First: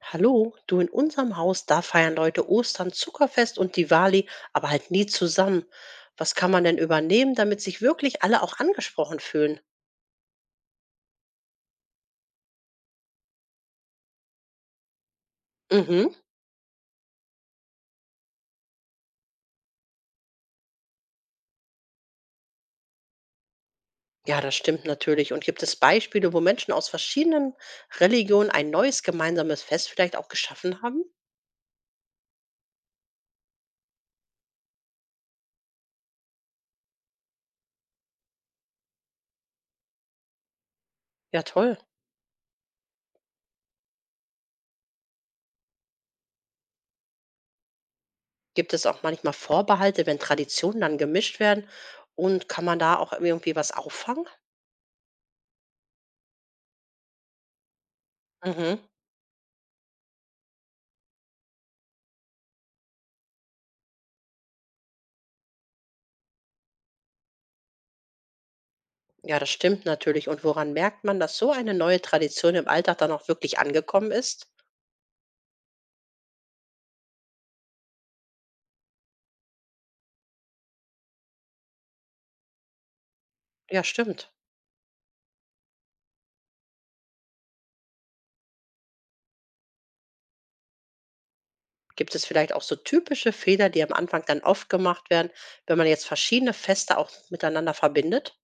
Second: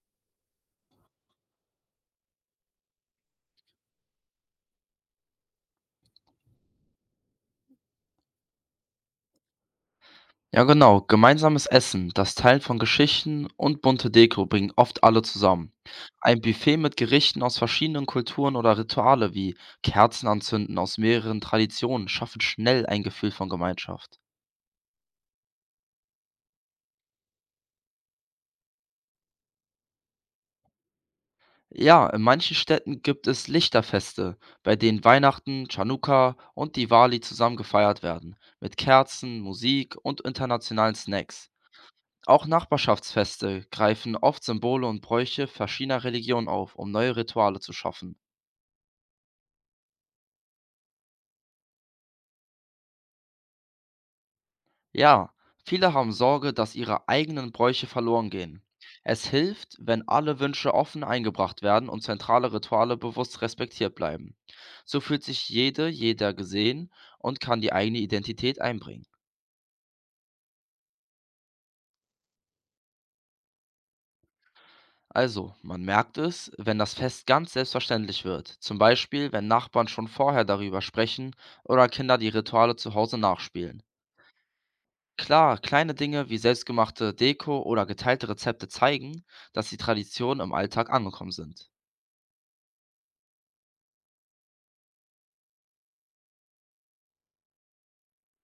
Hallo, du, in unserem Haus, da feiern Leute Ostern, Zuckerfest und Diwali, aber halt nie zusammen. Was kann man denn übernehmen, damit sich wirklich alle auch angesprochen fühlen? Ja, genau. Gemeinsames Essen, das Teilen von Geschichten und bunte Deko bringen oft alle zusammen. Mhm. Ein Buffet mit Gerichten aus verschiedenen Kulturen oder Rituale wie Kerzen anzünden aus mehreren Traditionen schaffen schnell ein Gefühl von Gemeinschaft. Ja, das stimmt natürlich. Und gibt es Beispiele, wo Menschen aus verschiedenen Religionen ein neues gemeinsames Fest vielleicht auch geschaffen haben? Ja, in manchen Städten gibt es Lichterfeste, bei denen Weihnachten, Chanukka und Diwali zusammen gefeiert werden, mit Kerzen, Musik und internationalen Ja, Snacks. toll. Auch Nachbarschaftsfeste greifen oft Symbole und Bräuche verschiedener Religionen auf, um neue Rituale zu schaffen. Gibt es auch manchmal Vorbehalte, wenn Traditionen dann gemischt werden? Und kann man da auch irgendwie was auffangen? Ja, viele haben Sorge, dass ihre eigenen Bräuche verloren gehen. Mhm. Es hilft, wenn alle Wünsche offen eingebracht werden und zentrale Rituale bewusst respektiert bleiben. So fühlt sich jede, jeder gesehen und kann die eigene Identität einbringen. Ja, das stimmt natürlich. Und woran merkt man, dass so eine neue Tradition im Alltag dann auch wirklich angekommen ist? Also, man merkt es, wenn das Fest ganz selbstverständlich wird, zum Beispiel wenn Nachbarn schon vorher darüber sprechen oder Kinder die Rituale zu Hause nachspielen. Ja, stimmt. Klar, kleine Dinge wie selbstgemachte Deko oder geteilte Rezepte zeigen, dass die Traditionen im Alltag angekommen sind. Gibt es vielleicht auch so typische Fehler, die am Anfang dann oft gemacht werden, wenn man jetzt verschiedene Feste auch miteinander verbindet?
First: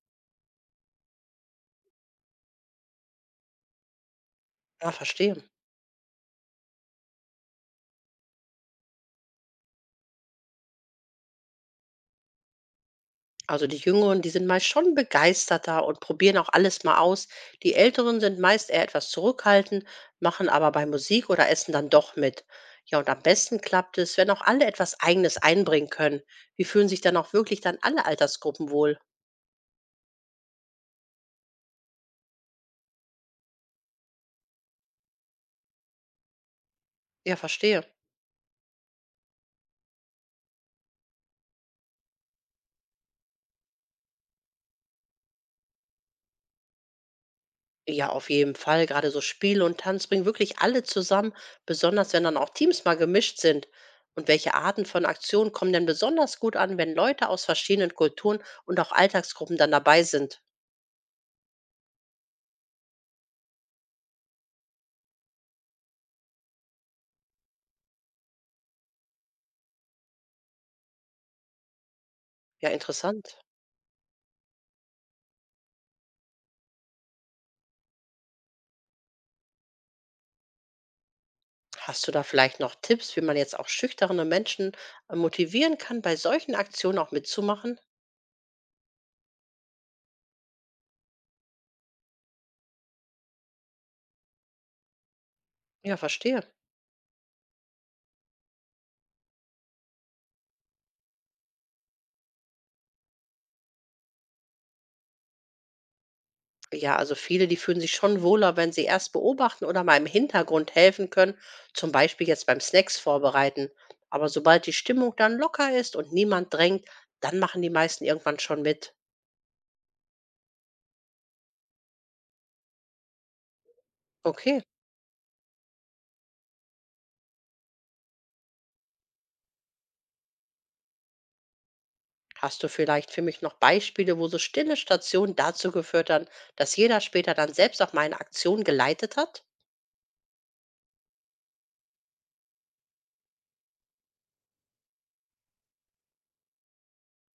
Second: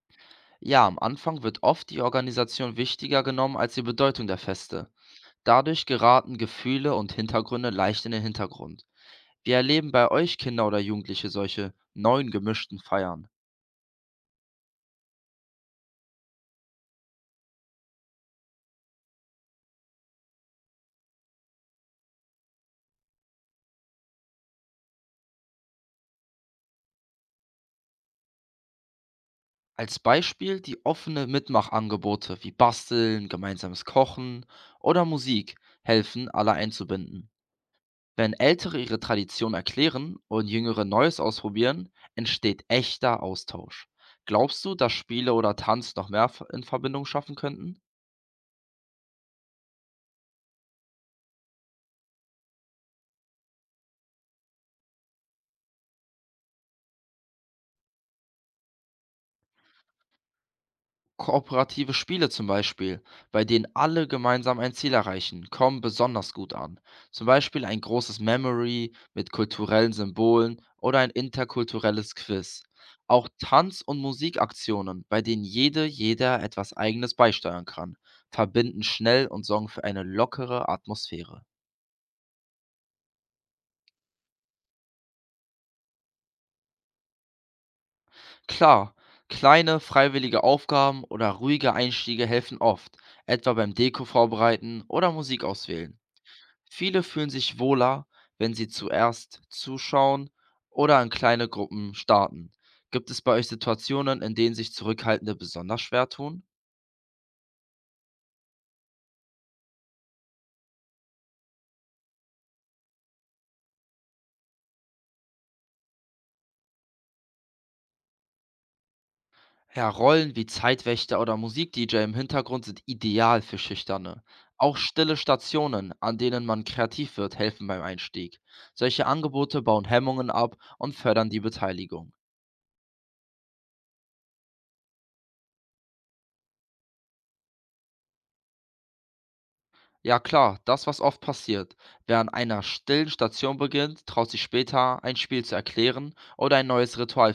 Ja, am Anfang wird oft die Organisation wichtiger genommen als die Bedeutung der Feste. Ja, verstehe. Dadurch geraten Gefühle und Hintergründe leicht in den Hintergrund. Wir erleben bei euch Kinder oder Jugendliche solche neuen gemischten Feiern. Also die Jüngeren, die sind meist schon begeisterter und probieren auch alles mal aus. Die Älteren sind meist eher etwas zurückhaltend, machen aber bei Musik oder Essen dann doch mit. Ja, und am besten klappt es, wenn auch alle etwas Eigenes einbringen können. Wie fühlen sich dann auch wirklich dann alle Altersgruppen wohl? Als Beispiel die offene Mitmachangebote wie Basteln, gemeinsames Kochen oder Musik helfen, alle einzubinden. Ja, verstehe. Wenn Ältere ihre Tradition erklären und Jüngere Neues ausprobieren, entsteht echter Austausch. Glaubst du, dass Spiele oder Tanz noch mehr in Verbindung schaffen könnten? Ja, auf jeden Fall. Gerade so Spiele und Tanz bringen wirklich alle zusammen, besonders wenn dann auch Teams mal gemischt sind. Und welche Arten von Aktionen kommen denn besonders gut an, wenn Leute aus verschiedenen Kulturen und auch Alltagsgruppen dann dabei sind? Kooperative Spiele zum Beispiel, bei denen alle gemeinsam ein Ziel erreichen, kommen besonders gut an. Zum Beispiel ein großes Memory mit kulturellen Symbolen oder ein interkulturelles Quiz. Ja, Auch interessant. Tanz- und Musikaktionen, bei denen jede, jeder etwas Eigenes beisteuern kann, verbinden schnell und sorgen für eine lockere Atmosphäre. Hast du da vielleicht noch Tipps, wie man jetzt auch schüchterne Menschen motivieren kann, bei solchen Aktionen auch mitzumachen? Klar, kleine freiwillige Aufgaben oder ruhige Einstiege helfen oft, etwa beim Deko vorbereiten oder Musik Ja, auswählen. verstehe. Viele fühlen sich wohler, wenn sie zuerst zuschauen oder in kleine Gruppen starten. Gibt es bei euch Situationen, in denen sich Zurückhaltende besonders schwer tun? Ja, also viele, die fühlen sich schon wohler, wenn sie erst beobachten oder mal im Hintergrund helfen können, zum Beispiel jetzt beim Snacks vorbereiten. Aber sobald die Stimmung dann locker ist und niemand drängt, dann machen die meisten irgendwann schon mit. Ja, Rollen wie Zeitwächter oder Musik-DJ im Hintergrund sind ideal für Schüchterne. Okay, Auch stille Stationen, an denen man kreativ wird, helfen beim Einstieg. Solche Angebote bauen Hemmungen ab und fördern die Beteiligung. hast du vielleicht für mich noch Beispiele, wo so stille Stationen dazu geführt haben, dass jeder später dann selbst auch meine Aktion geleitet hat? Ja klar, das, was oft passiert. Wer an einer stillen Station beginnt, traut sich später, ein Spiel zu erklären oder ein neues Ritual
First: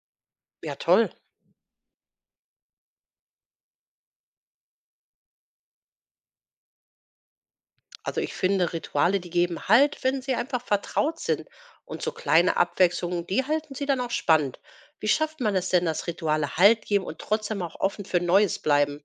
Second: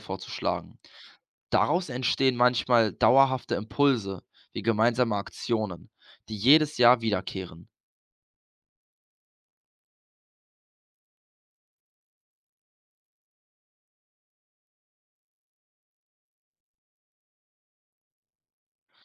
Ja, vorzuschlagen. toll. Daraus entstehen manchmal dauerhafte Impulse wie gemeinsame Aktionen, die jedes Jahr wiederkehren. Also ich finde, Rituale, die geben halt, wenn sie einfach vertraut sind. Und so kleine Abwechslungen, die halten sie dann auch spannend. Wie schafft man es denn, dass Rituale Halt geben und trotzdem auch offen für Neues bleiben?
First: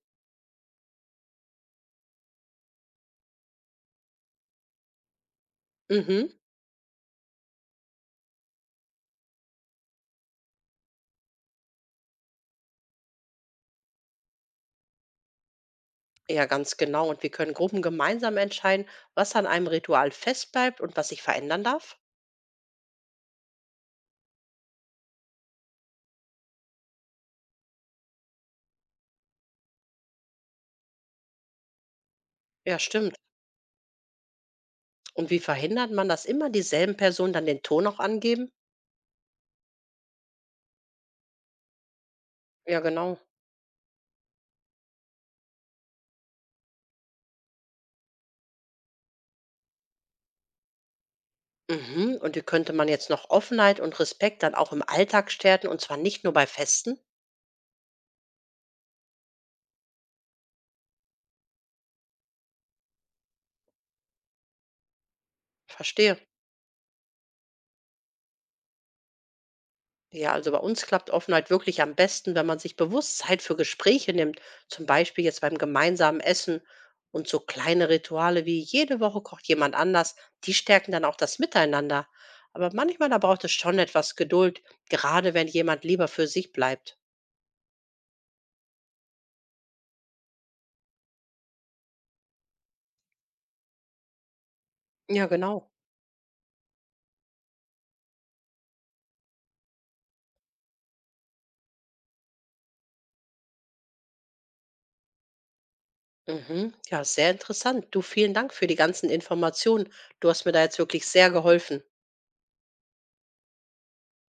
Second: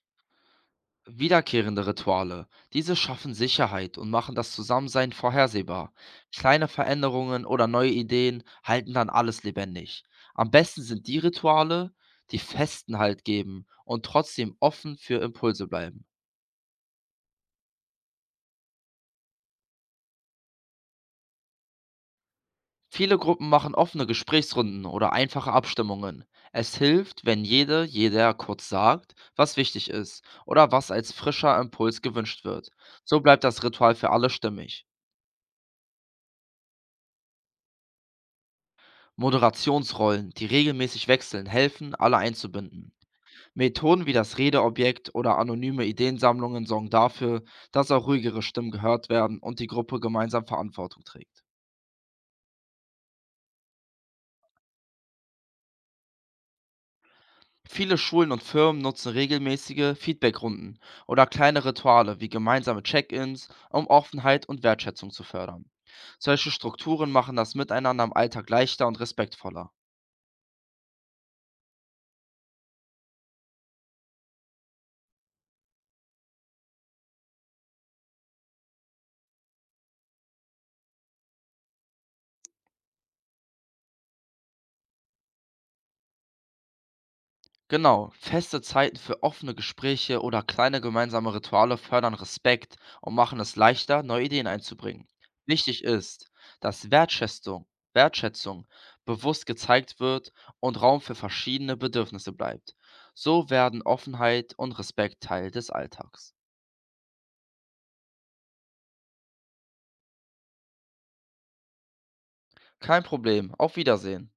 Wiederkehrende Rituale, diese schaffen Sicherheit und machen das Zusammensein vorhersehbar. Mhm, Kleine Veränderungen oder neue Ideen halten dann alles lebendig. Am besten sind die Rituale, die festen Halt geben und trotzdem offen für Impulse bleiben. ja, ganz genau. Und wir können Gruppen gemeinsam entscheiden, was an einem Ritual festbleibt und was sich verändern darf? Viele Gruppen machen offene Gesprächsrunden oder einfache Abstimmungen. Es hilft, wenn jede, jeder kurz sagt, was wichtig ist oder was als frischer Impuls gewünscht wird. Ja, stimmt. So bleibt das Ritual für alle stimmig. Und wie verhindert man, dass immer dieselben Personen dann den Ton auch angeben? Moderationsrollen, die regelmäßig wechseln, helfen, alle Ja, einzubinden. genau. Methoden wie das Redeobjekt oder anonyme Ideensammlungen sorgen dafür, dass auch ruhigere Stimmen gehört werden und die Gruppe gemeinsam Verantwortung trägt. Mhm. Und wie könnte man jetzt noch Offenheit und Respekt dann auch im Alltag stärken, und zwar nicht nur bei Festen? Viele Schulen und Firmen nutzen regelmäßige Feedbackrunden oder kleine Rituale wie gemeinsame Check-ins, um Offenheit und Wertschätzung zu fördern. Verstehe. Solche Strukturen machen das Miteinander im Alltag leichter und respektvoller. Ja, also bei uns klappt Offenheit wirklich am besten, wenn man sich bewusst Zeit für Gespräche nimmt, zum Beispiel jetzt beim gemeinsamen Essen, und so kleine Rituale wie jede Woche kocht jemand anders, die stärken dann auch das Miteinander. Aber manchmal, da braucht es schon etwas Geduld, gerade wenn jemand lieber für sich bleibt. Genau, feste Zeiten für offene Gespräche oder kleine gemeinsame Rituale fördern Respekt und machen es leichter, neue Ideen einzubringen. Ja, genau. Wichtig ist, dass Wertschätzung bewusst gezeigt wird und Raum für verschiedene Bedürfnisse bleibt. So werden Offenheit und Respekt Teil des Alltags. Mhm. Ja, sehr interessant. Du, vielen Dank für die ganzen Informationen. Du hast mir da jetzt wirklich sehr geholfen. Kein Problem, auf Wiedersehen.